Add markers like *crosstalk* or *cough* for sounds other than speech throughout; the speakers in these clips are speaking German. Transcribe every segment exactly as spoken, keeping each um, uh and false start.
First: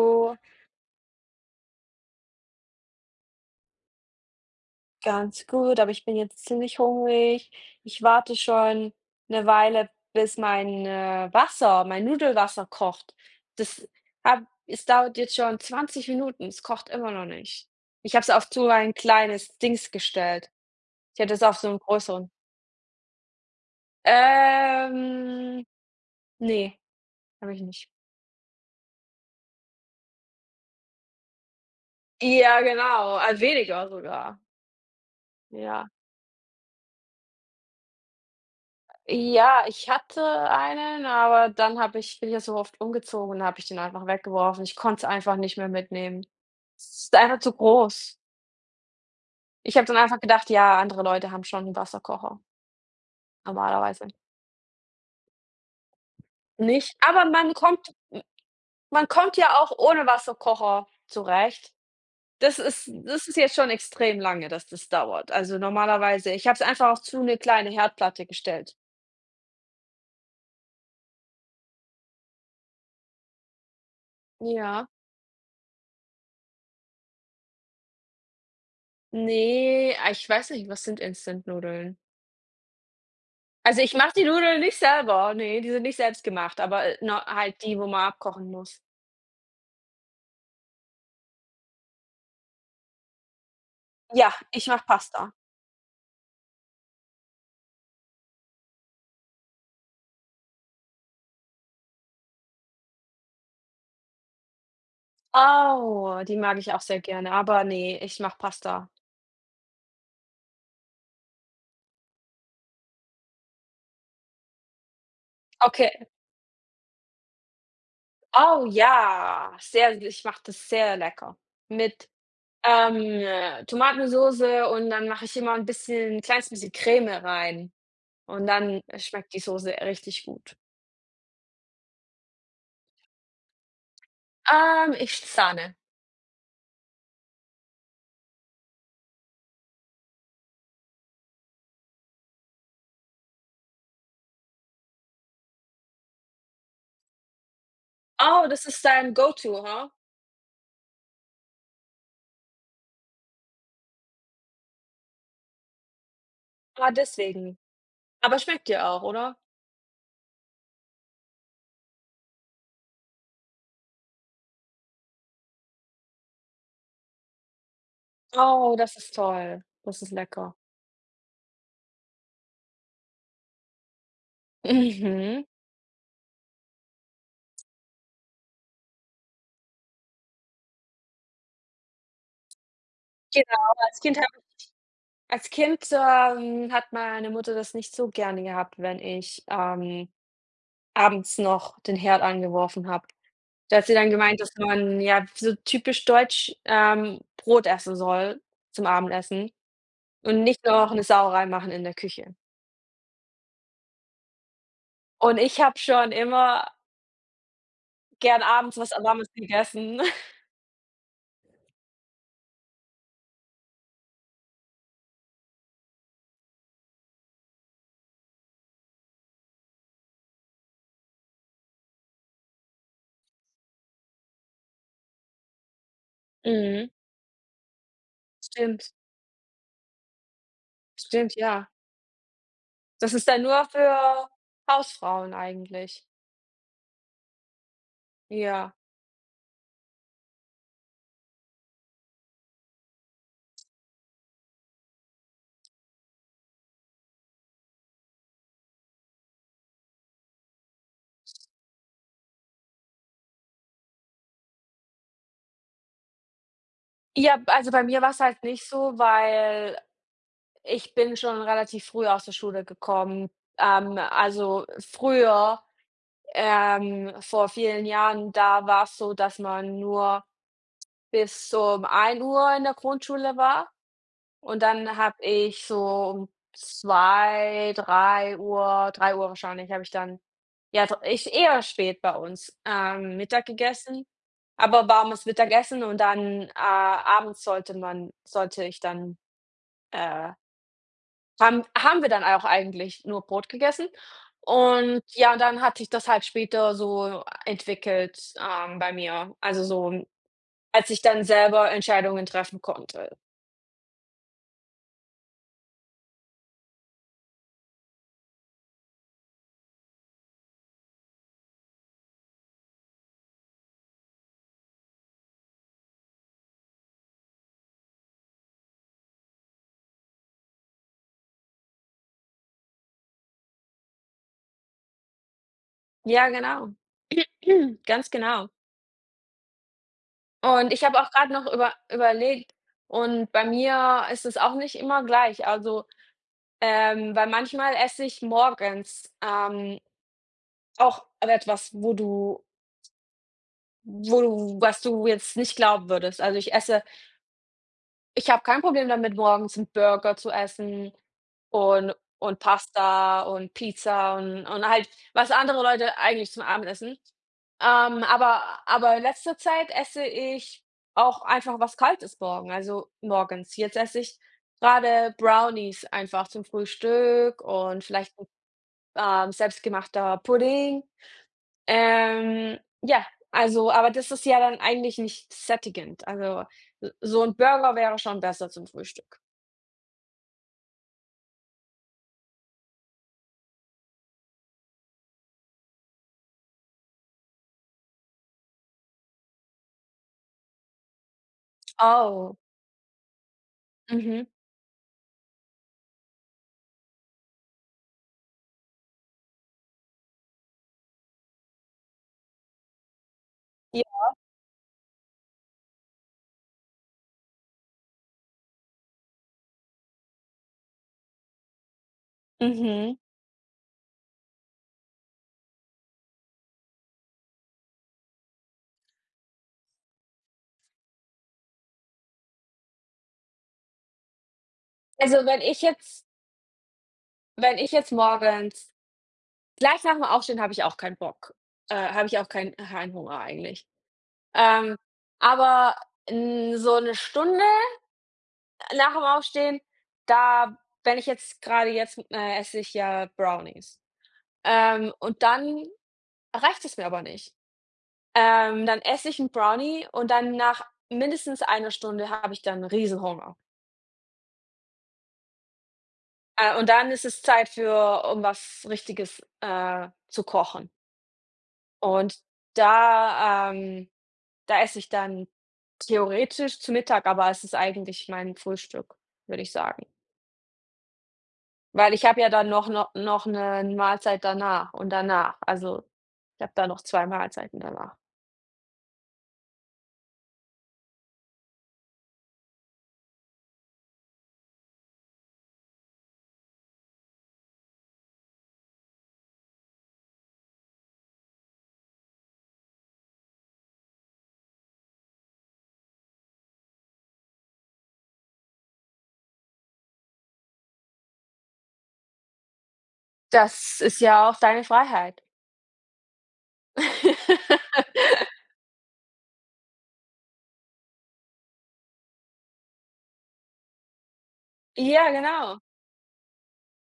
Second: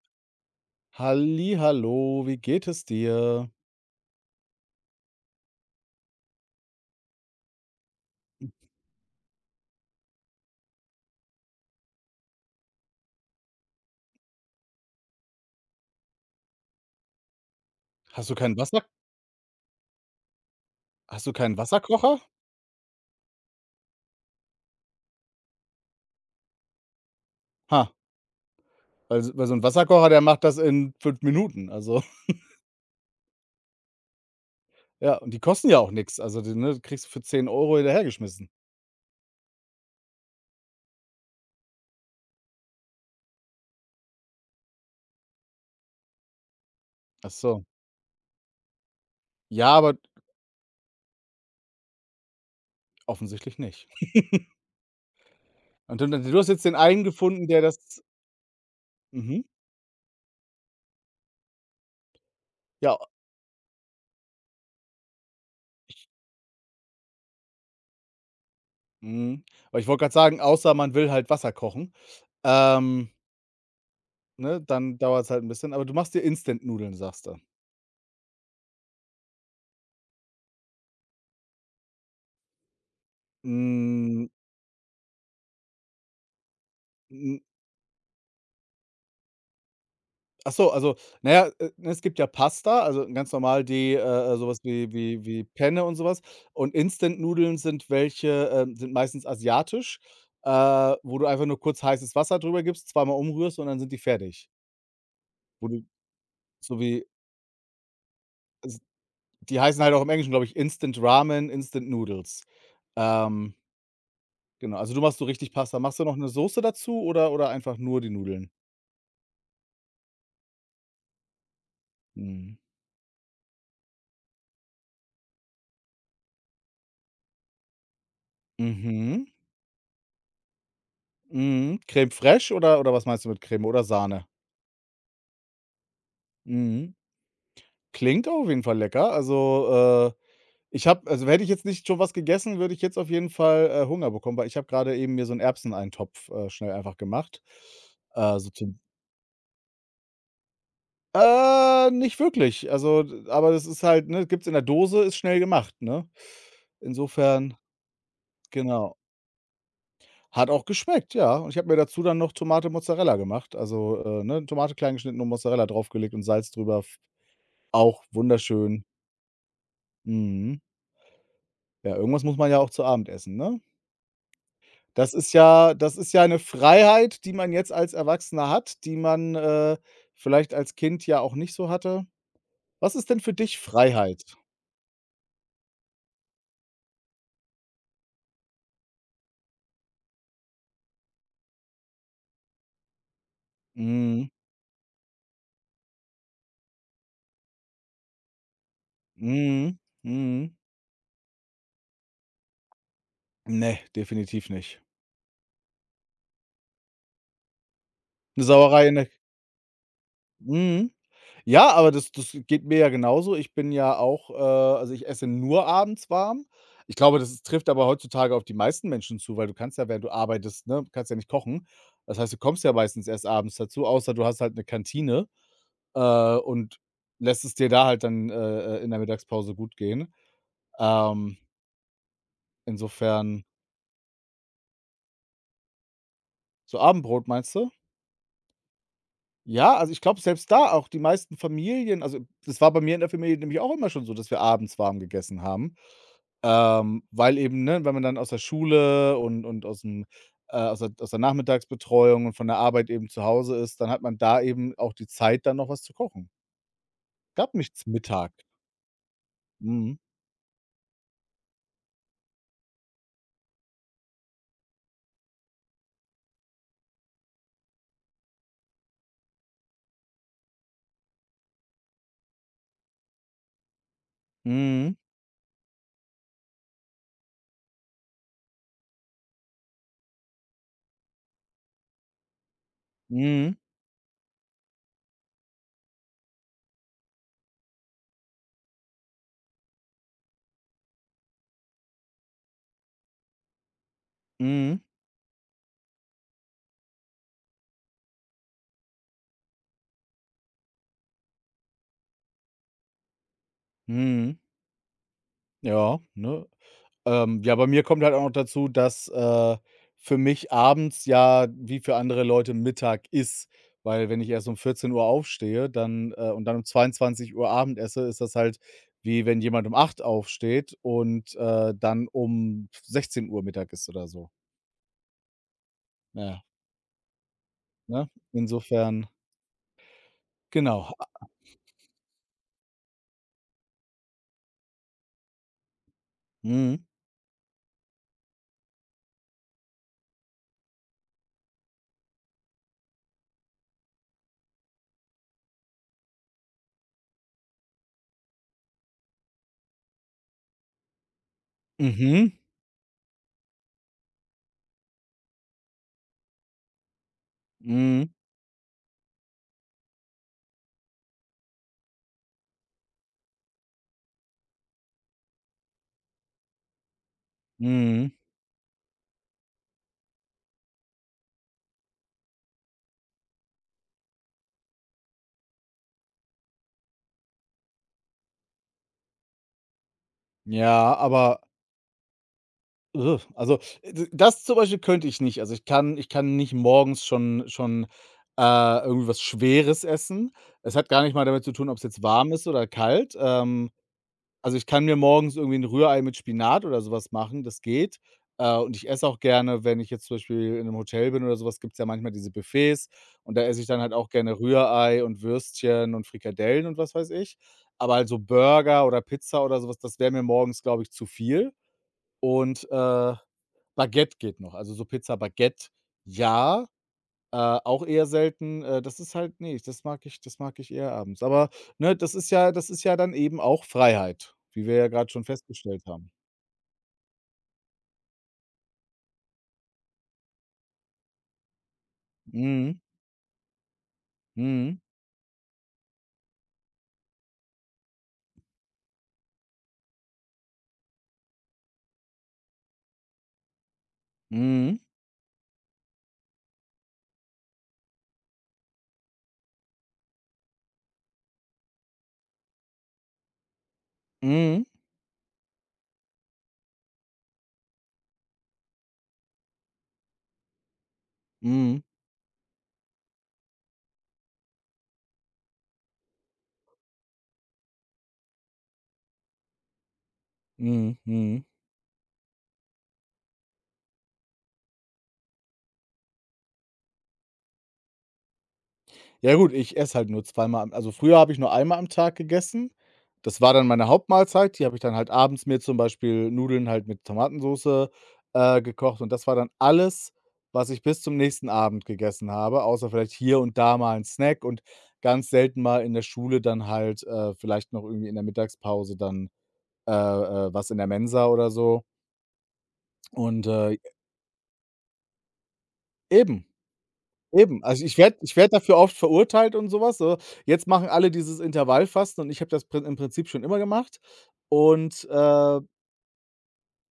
So, Halli hallo, wie geht es dir? ganz gut, aber ich bin jetzt ziemlich hungrig. Ich warte schon eine Weile, bis mein, äh, Wasser mein Nudelwasser kocht. Das hab es dauert jetzt schon zwanzig Minuten, es kocht immer noch nicht. Ich habe Hast es du auf keinen so Wasser ein kleines Dings gestellt. Ich hast du hätte es keinen auf so 'n Wasserkocher? größeren, ähm, ne, habe ich nicht. Ha, weil s weil so ein Wasserkocher, der macht das in fünf Minuten. Also, *laughs* Ja, genau, äh, weniger sogar. ja, und die kosten ja Ja. auch nichts. Also, die ne, kriegst du für zehn Euro hinterhergeschmissen. Ja, ich hatte einen, aber dann habe ich bin ich ja so oft umgezogen und habe ich den einfach weggeworfen. Ich konnte es einfach nicht mehr mitnehmen. Es ist Ach einfach zu so. groß. Ja, Ich habe aber dann einfach gedacht: „Ja, andere Leute haben schon einen Wasserkocher, offensichtlich nicht. normalerweise." Und du du hast jetzt den Nicht? einen Aber gefunden, man der kommt das man kommt mhm, ja auch ohne Wasserkocher zurecht. Das ist ja, das ist jetzt schon extrem lange, dass das dauert. Also, normalerweise ich habe es einfach auf zu eine kleine Herdplatte gestellt. mhm. Aber ich wollte gerade sagen, außer man will halt Wasser kochen, ähm, ne, Ja. dann dauert es halt ein bisschen. Aber du machst dir Instant-Nudeln, sagst du. Ne, ah, ich weiß nicht, was sind Instant-Nudeln? Also, ich mache die Hm. Nudeln nicht selber. Ne, die sind nicht selbstgemacht, aber, äh, na halt die, wo man abkochen muss. Ach so, also, naja, äh, ne, es gibt ja Pasta, also ganz normal die, äh, Ja, äh, so ich mache wie wie Pasta. wie Penne und sowas. Und Instant-Nudeln sind welche, ähm sind meistens asiatisch, äh, wo du einfach nur kurz heißes Wasser drüber gibst, zweimal umrührst und dann sind die fertig. Wo du Oh, die mag ich so auch sehr wie gerne, aber ne, ich mache s Pasta. die heißen halt auch im Englischen, glaube ich, Instant Ramen, Instant Noodles. Ähm, genau, also du machst so richtig Pasta. Machst du Okay. noch eine Soße dazu oder oder einfach nur die Nudeln? Oh ja, sehr ich mache das sehr lecker. Mit, Mhm. ähm, Tomatensoße und dann mache ich immer 'n bisschen kleines bisschen Creme rein und dann Mhm. schmeckt die Soße richtig gut. Mhm. Crème fraîche oder oder was meinst du mit Creme oder Sahne? Ähm, ich zahne. Mhm. Klingt auf jeden Fall lecker. Also, äh, ich habe also, hätte ich jetzt nicht schon was gegessen, würde ich jetzt auf jeden Fall, äh, Hunger bekommen, weil ich habe gerade eben mir so 'n Erbseneintopf, äh, schnell einfach gemacht. Äh, Oh, so das zum ist dein Go-to, ha? Äh, nicht wirklich. Also, d aber das ist halt ne, gibt's in der Dose, ist schnell gemacht, ne? Ah, Insofern deswegen. Aber schmeckt dir genau. auch, oder? Hat auch geschmeckt, ja. Und ich habe mir dazu dann noch Tomate Mozzarella gemacht. Also, äh, ne, Tomate klein geschnitten und Mozzarella draufgelegt und Salz drüber. F Auch Oh, wunderschön. das ist toll. Das ist lecker. Mhm. Ja, irgendwas muss man ja auch zu Abend essen, ne? Das ist Mhm. ja das ist ja eine Freiheit, die man jetzt als Erwachsener hat, die man, äh, vielleicht als Kind ja auch nicht so hatte. Was ist denn für dich Genau, als Kind Freiheit? habe Als Kind, ähm, hat meine Mutter das nicht so gerne gehabt, wenn ich, ähm, abends noch den Herd angeworfen habe. Da hat sie dann Mhm. gemeint, dass man, ja, so typisch deutsch, ähm, Brot essen soll zum Abendessen Mhm. und Mhm. nicht noch 'ne Sauerei machen in der Küche. Ne, definitiv nicht. Und ich habe schon immer gern Eine abends Sauerei was in der Warmes gegessen. Mhm. Ja, aber das das geht mir ja genauso. Ich bin ja auch äh, also, ich esse nur abends warm. Ich glaube, das ist trifft aber heutzutage auf die meisten Menschen zu, weil du kannst ja, während du arbeitest ne, kannst ja nicht kochen. Das heißt, du kommst ja meistens erst abends dazu, außer du hast halt eine Kantine, äh, und Mhm. lässt es dir da halt dann, *laughs* äh, äh, in Stimmt, der Mittagspause gut gehen. stimmt, Ähm, ja. Das ist dann Insofern, nur für Hausfrauen eigentlich. so Abendbrot meinst du? Ja. Ja, also, ich glaube, selbst da auch die meisten Familien also, das war bei mir in der Familie nämlich auch immer schon so, dass wir abends warm gegessen haben. Ähm, weil eben, ne, weil man dann aus der Schule und und aus'm äh, aus der aus der Nachmittagsbetreuung und von der Arbeit eben zu Hause ist, dann hat man da eben auch die Zeit, dann noch was zu kochen. Ja, b Gab also, bei nichts mir war's Mittag. halt nicht so, weil Mhm. ich bin schon relativ früh aus der Schule gekommen. Ähm, also, früher, ähm, vor vielen Jahren, da war's so, dass man nur bis um ein Uhr in der Grundschule war und Mhm. dann habe ich so um zwei, drei Uhr, drei Uhr wahrscheinlich habe ich dann. Ja, dr ich eher spät bei uns. Ähm, Mittag Mhm. gegessen, aber warmes Mittagessen und dann, äh, abends sollte man sollte ich dann, äh haben haben wir dann auch eigentlich nur Brot gegessen. Mhm. Und ja, dann hat sich das halt später so entwickelt, ähm, bei mir. Also so, als ich dann selber Entscheidungen treffen konnte. Mhm. Ja, ne? Ähm, ja, bei mir kommt halt auch noch dazu, dass, äh, für mich abends ja wie für andere Leute Mittag ist, weil wenn ich erst um vierzehn Uhr aufstehe, dann, äh und dann um zweiundzwanzig Uhr Abend esse, ist das halt wie wenn jemand um acht aufsteht und, äh, dann um sechzehn Uhr Mittag isst oder so. Ja, Ja, genau. *clears throat* ne? Ganz genau. Insofern Und ich genau. habe auch Ah, gerade noch über überlegt und bei mir ist es auch nicht immer gleich. Also. mhm. Ähm, weil manchmal esse ich morgens, ähm, auch etwas, wo du wo du was du jetzt nicht glauben würdest. Also, ich esse ich habe kein Problem damit, morgens einen Burger zu essen und Mhm. und Pasta und Pizza und und halt, was andere Leute eigentlich zum Abendessen. Ähm, Mhm. aber aber in letzter Zeit esse ich auch einfach was Kaltes morgen also, morgens. Jetzt esse ich gerade Brownies einfach zum Frühstück und Mhm. vielleicht ähm, selbstgemachter Pudding. Ähm, ja, also aber das ist ja dann eigentlich nicht sättigend. Also, s so ein Burger wäre schon besser zum Frühstück. Ja, aber Äh, Also, äh, d das zum Beispiel könnte ich nicht. Also, ich kann ich kann nicht morgens schon schon, äh, irgendwie was Schweres essen. Es hat gar nicht mal damit zu tun, ob es jetzt warm Oh, ist oder kalt. Ähm, mhm. Also, ich kann mir morgens irgendwie ein Rührei mit Spinat oder sowas machen, das geht. Äh, und ich esse auch gerne, wenn ich jetzt zum Beispiel in einem Hotel bin oder sowas. Gibt es ja manchmal diese Buffets und da esse ich dann Ja, halt auch gerne Rührei und Würstchen und Frikadellen und was weiß ich. Aber also Burger oder Pizza oder sowas, das wäre mir morgens, glaube ich, zu viel und, mhm. äh Baguette geht noch, also so Pizza Baguette, ja, äh, auch eher selten. Äh, das ist halt ne, das mag ich das mag ich eher abends. Aber, ne, das ist ja das ist ja dann eben auch Freiheit, wie wir ja grad Also, schon wenn ich festgestellt jetzt haben. wenn ich jetzt morgens gleich nach dem Aufstehen habe ich auch keinen Bock, äh, habe ich auch keinen Mhm. keinen Hunger eigentlich. Ähm, Mhm. aber, hm, so eine Stunde nach dem Aufstehen, da wenn ich jetzt gerade jetzt, äh, esse ich ja Brownies. Mhm. Ähm, und dann reicht es mir aber nicht. Ähm, dann esse ich 'n Brownie und dann nach mindestens einer Stunde habe ich dann Riesenhunger. Mhm. Äh, und dann ist es Zeit für um was Richtiges, äh, zu kochen. Mhm. Und da, ähm da esse ich dann theoretisch zu Mittag, aber es ist eigentlich mein Frühstück, würde ich sagen. Mhm. Mhm. Weil ich habe ja dann noch noch noch 'ne Mahlzeit danach und danach. Also, ich habe da noch zwei Mahlzeiten danach. Ja gut, ich esse halt nur zweimal am, also früher habe ich nur einmal am Tag gegessen. Das war dann meine Hauptmahlzeit. Die habe ich dann halt abends mir zum Beispiel Nudeln halt mit Tomatensauce äh, gekocht und das war dann alles, was ich bis zum nächsten Abend gegessen habe, außer vielleicht hier und da mal ein Snack und ganz selten mal in der Schule dann halt, äh, vielleicht noch irgendwie in der Mittagspause dann, äh, äh, was in der Mensa oder so und, äh, Das ist ja auch deine Freiheit. eben. Eben, also ich werde *laughs* ich werde dafür oft verurteilt und so was, so. Jetzt machen alle dieses Intervallfasten und ich habe das prin im Prinzip schon immer gemacht und, Ja, äh, genau.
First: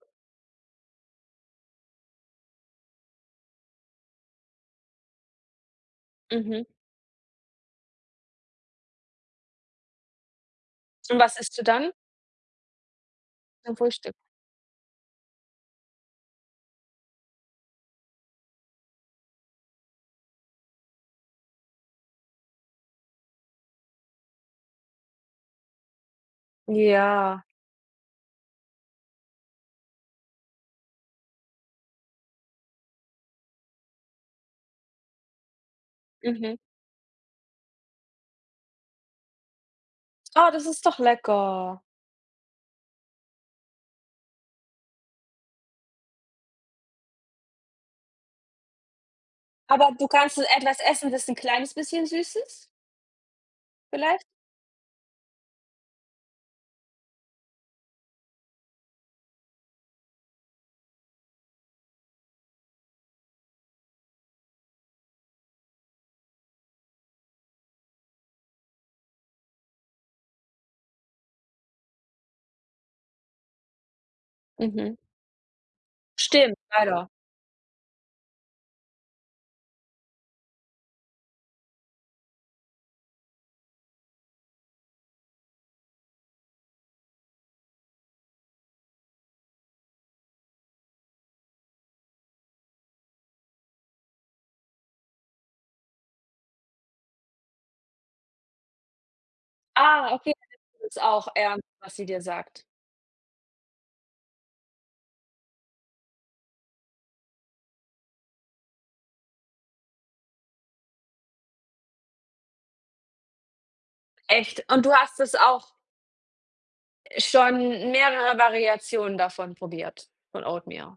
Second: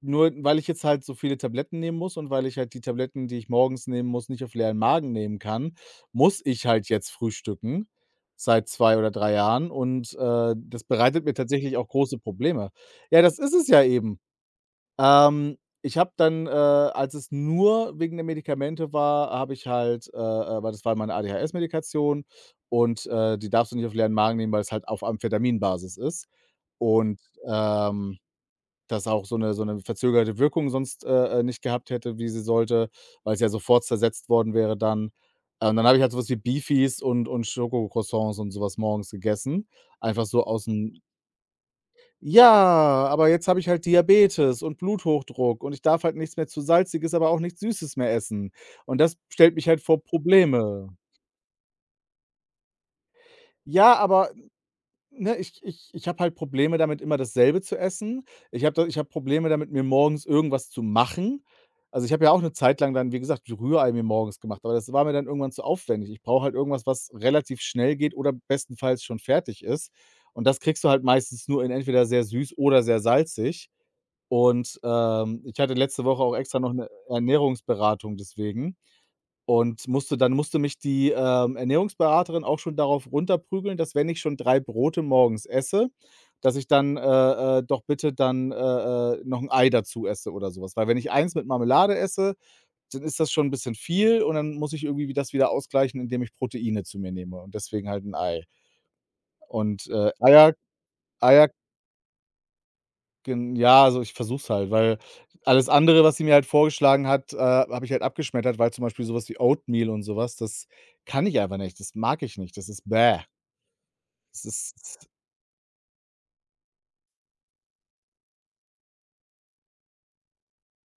nur weil ich jetzt halt so viele Tabletten nehmen muss und weil ich halt die Tabletten, die ich morgens nehmen muss, nicht auf leeren Magen nehmen kann, muss Mhm. ich halt jetzt frühstücken seit zwei oder drei Jahren und, äh, das Und bereitet mir was isst du tatsächlich auch dann große Probleme. Ja, das ist es zum ja Frühstück? eben. Ähm, ich habe dann, äh, als es nur wegen der Medikamente war, habe ich halt äh, äh, weil das war meine A D H S-Medikation und, äh, die darfst du nicht auf leeren Magen nehmen, weil es halt auf Amphetaminbasis ist und, Ja. ähm, das auch so eine so eine verzögerte Wirkung sonst, äh, äh, nicht gehabt hätte, wie sie sollte, weil es ja sofort zersetzt worden wäre dann. Äh, Und dann habe ich halt so was wie Mhm. Beefies und und Schokocroissants und sowas morgens gegessen, einfach so Oh, aus das ist doch dem lecker. ja, aber jetzt habe ich halt Diabetes und Bluthochdruck und ich darf halt nichts mehr zu Salziges, aber auch nichts Süßes mehr essen. Und das stellt mich halt Aber vor du kannst etwas Probleme. essen, das 'n kleines bisschen süß ist Ja, vielleicht? aber ne, ich ich ich habe halt Probleme damit, immer dasselbe zu essen. Ich habe ich habe Probleme damit, mir morgens irgendwas zu machen. Also, ich habe ja auch eine Zeit lang dann, wie gesagt, Rührei mir morgens gemacht, aber das war mir dann irgendwann zu aufwendig. Ich brauche halt irgendwas, was relativ schnell geht oder bestenfalls schon fertig ist. Und das kriegst du halt meistens nur in entweder sehr süß oder sehr salzig. Und, Mhm. ähm, ich hatte letzte Woche auch Stimmt, extra noch eine leider. Ernährungsberatung deswegen. Und musste dann musste mich die, ähm, Ernährungsberaterin auch schon darauf runterprügeln, dass wenn ich schon drei Brote morgens esse, dass ich dann, äh, äh, doch bitte dann, äh, äh, noch ein Ei dazu esse oder sowas. Weil wenn ich eins mit Marmelade esse, dann ist das schon ein bisschen viel und dann muss ich irgendwie wie das wieder ausgleichen, indem ich Proteine zu mir nehme und deswegen halt ein Ei. Und, äh, Ah, okay, Eier ist auch Eier ernst, was sie dir sagt. Gen ja, also, ich versuche es halt, weil alles andere, was sie mir halt vorgeschlagen hat, äh, habe ich halt abgeschmettert, weil zum Beispiel so was wie Oatmeal und so was, das kann ich einfach nicht. Das mag ich nicht. Das ist bäh. Das Echt? Und du ist hast es auch schon mehrere Variationen davon probiert, von Oatmeal?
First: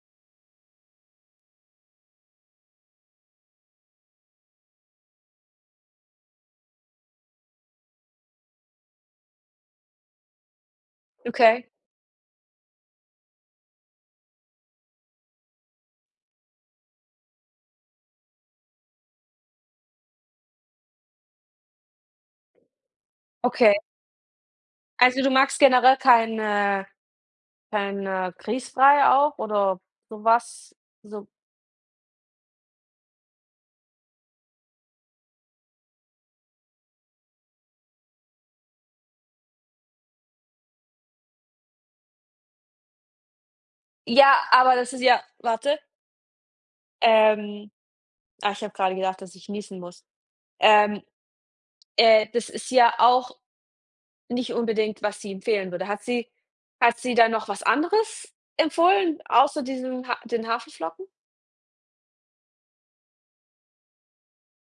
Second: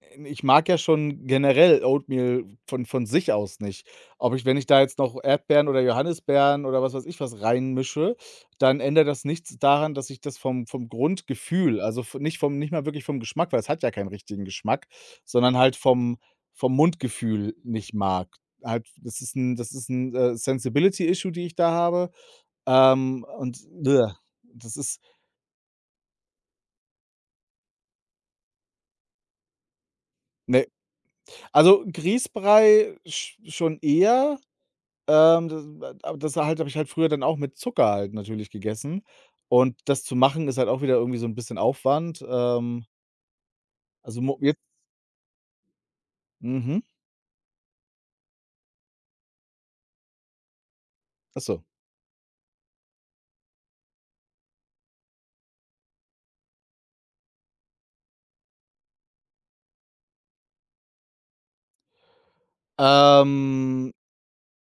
Ähm, ich mag ja schon generell Oatmeal von von sich aus nicht. Ob ich wenn ich da jetzt noch Erdbeeren oder Johannisbeeren oder was weiß ich was reinmische, dann ändert das nichts daran, dass ich das vom vom Okay, Grundgefühl, also v nicht vom nicht mal wirklich vom Geschmack, weil es hat ja keinen richtigen Geschmack, sondern halt vom vom Mundgefühl nicht mag. Halt, das ist ein das ist ein, äh, Sensibility Issue, die ich da habe. Ähm, und okay. bleh, das ist Also, du magst generell kein, äh kein, äh, Grießbrei auch oder so ne. was? So, Also Grießbrei sch schon eher. Ähm, Das aber das halt habe ich halt früher dann auch mit Zucker halt natürlich gegessen. Und das zu machen ist halt auch wieder irgendwie so 'n bisschen Aufwand. Ähm, also mo ja, jetzt aber das ist ja, warte, Mhm, ähm, ah, ich habe grade gedacht, dass ich niesen muss. Ähm, ach so. äh, das ist ja auch nicht unbedingt, was sie empfehlen würde. Hat sie hat sie da noch was anderes empfohlen, außer diesen Ha den Haferflocken? Ähm,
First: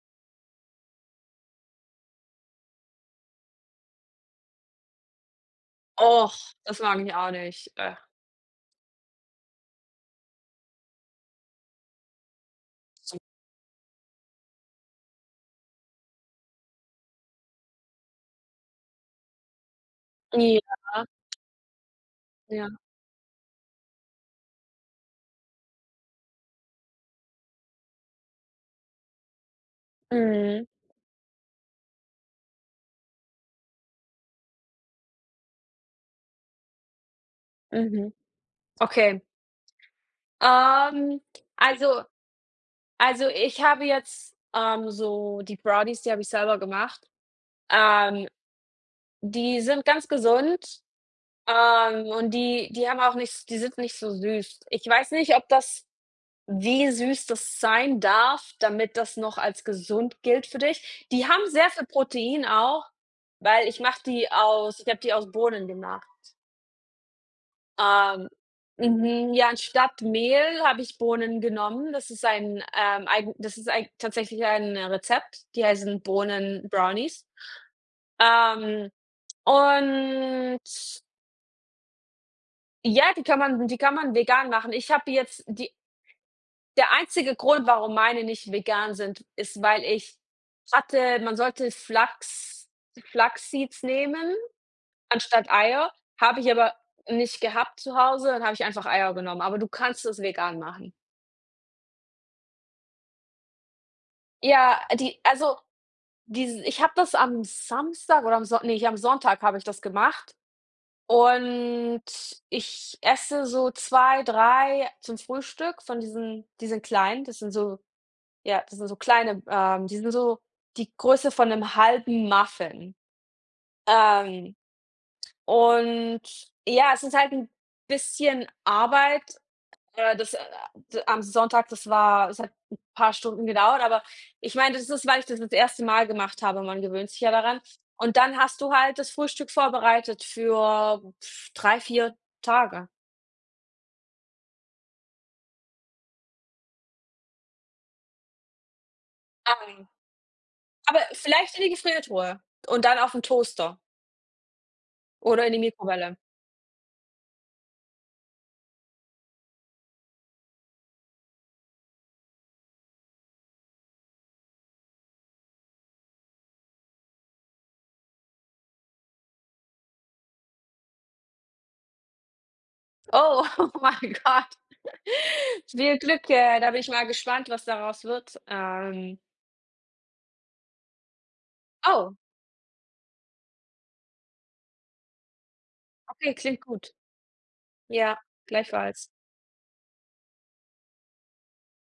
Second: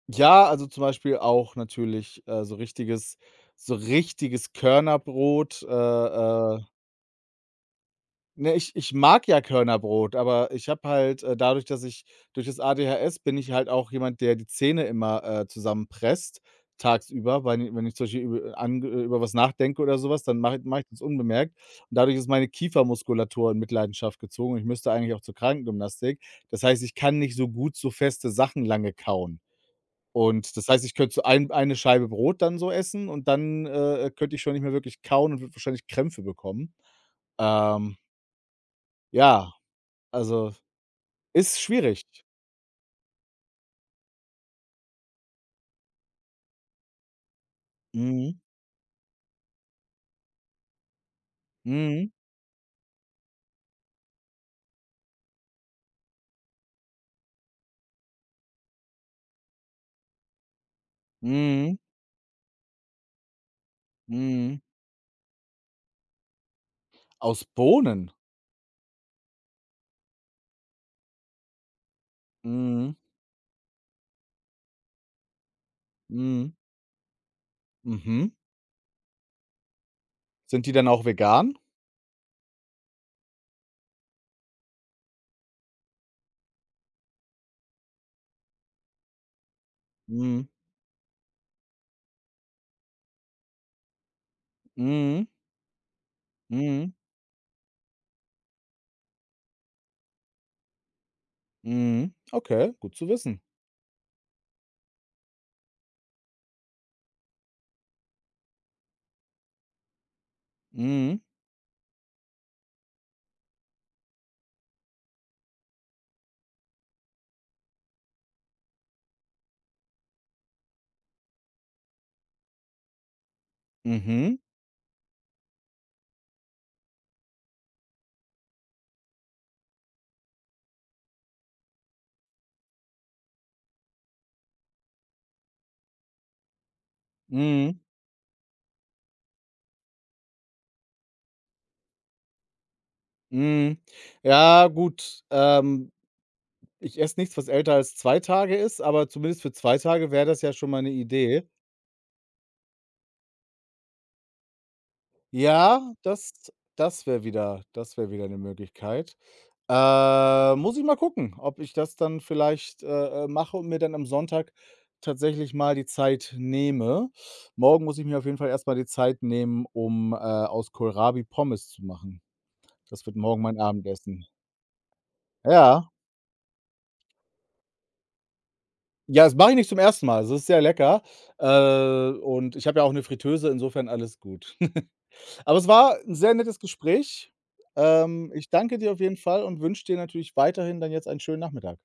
ja, also zum Beispiel auch natürlich, äh, so richtiges so richtiges Körnerbrot, äh, Och, äh das mag ich auch nicht. Äh. Ne, ich ich mag ja Körnerbrot, aber ich habe halt, äh, dadurch, dass ich durch das A D H S bin ich halt auch jemand, der die Zähne immer, äh, zusammenpresst tagsüber, weil ich- wenn ich zum Beispiel über an über was nachdenke oder sowas, dann mache ich mache ich das Ja, unbemerkt. Und dadurch ist meine ja. Kiefermuskulatur in Mitleidenschaft gezogen. Ich müsste eigentlich auch zur Krankengymnastik. Das heißt, ich kann nicht so gut so feste Sachen lange kauen. Und Mhm, das heißt, ich könnte so ein eine Scheibe Brot dann so essen und dann, äh, könnte ich schon nicht mehr wirklich kauen und würde wahrscheinlich Krämpfe bekommen. Ähm, mhm. Okay. ja. Also, Ähm, ist also schwierig. also ich habe jetzt, ähm, so die Brownies, die habe ich selber gemacht. Ähm, Mhm. die sind ganz gesund. Ähm, Mhm. und die die haben auch nicht, die sind nicht so süß. Ich weiß nicht, ob das wie süß das sein darf, damit das noch als gesund gilt für dich. Die haben sehr Mhm. viel Protein auch, weil ich mache die Mhm. aus ich habe die aus Bohnen gemacht. Aus Bohnen? Ähm, mhm, ja, anstatt Mehl habe ich Bohnen genommen. Das ist ein, Mhm. Ähm, eigen das ist ein tatsächlich ein Rezept. Die heißen Mhm. Bohnen-Brownies. Mhm. Ähm, und Sind die dann auch vegan? ja, die kann man die kann man vegan machen. Ich habe jetzt die, der einzige Grund, warum meine nicht vegan sind, ist, weil ich Mhm. hatte, man sollte Flachs Flaxseeds nehmen Mhm. anstatt Eier, habe ich aber Mhm. nicht gehabt zu Hause, dann habe ich einfach Eier genommen, aber du kannst es vegan machen. Mhm. Okay, gut zu wissen. Ja, die also, diese ich habe das am Samstag oder am Son ne, am Sonntag habe ich das gemacht Mhm. und ich esse so zwei, drei zum Frühstück von diesen diesen kleinen, das sind so Ja, das sind so kleine, ähm die sind so die Größe von 'nem halben Muffin. Mhm. Ähm, und ja, es ist halt 'n bisschen Arbeit, äh, das, äh, d am Sonntag, das war es hat 'n paar Stunden gedauert, aber ich meine, das ist, weil ich das das erste Mal gemacht habe, man gewöhnt sich ja daran. Mhm. Und dann hast du halt das Frühstück vorbereitet für drei vier Tage. Mhm. Ja, gut, ähm, ich esse nichts, was älter als zwei Tage ist, aber zumindest für zwei Ähm, Tage wäre das ja schon mal eine aber Idee. vielleicht in die Gefriertruhe und dann aufm Toaster oder in die Ja, Mikrowelle. das das wäre wieder das wäre wieder eine Möglichkeit. Äh, muss ich mal gucken, ob ich das dann vielleicht, äh, äh, mache und mir dann am Sonntag tatsächlich mal die Zeit nehme. Morgen muss ich mir auf jeden Fall erst mal die Zeit nehmen, um, äh, aus Kohlrabi Pommes zu machen. Das wird morgen Oh, *laughs* mein oh mein Abendessen. Gott. Ja. Viel Glück, äh, da bin ich mal gespannt, was daraus wird. Ähm, Ja, das mache ich nicht zum ersten Mal. Es ist sehr lecker, äh, oh, und ich habe ja auch eine Fritteuse. Insofern alles gut. *laughs* Aber es war ein sehr okay, nettes klingt gut. Gespräch. Ja, Ähm, ich danke dir auf gleichfalls. jeden Fall und wünsche dir natürlich weiterhin dann jetzt einen schönen Nachmittag.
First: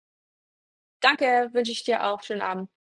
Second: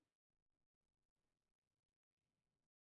Danke, wünsche ich dir auch. Schönen Abend.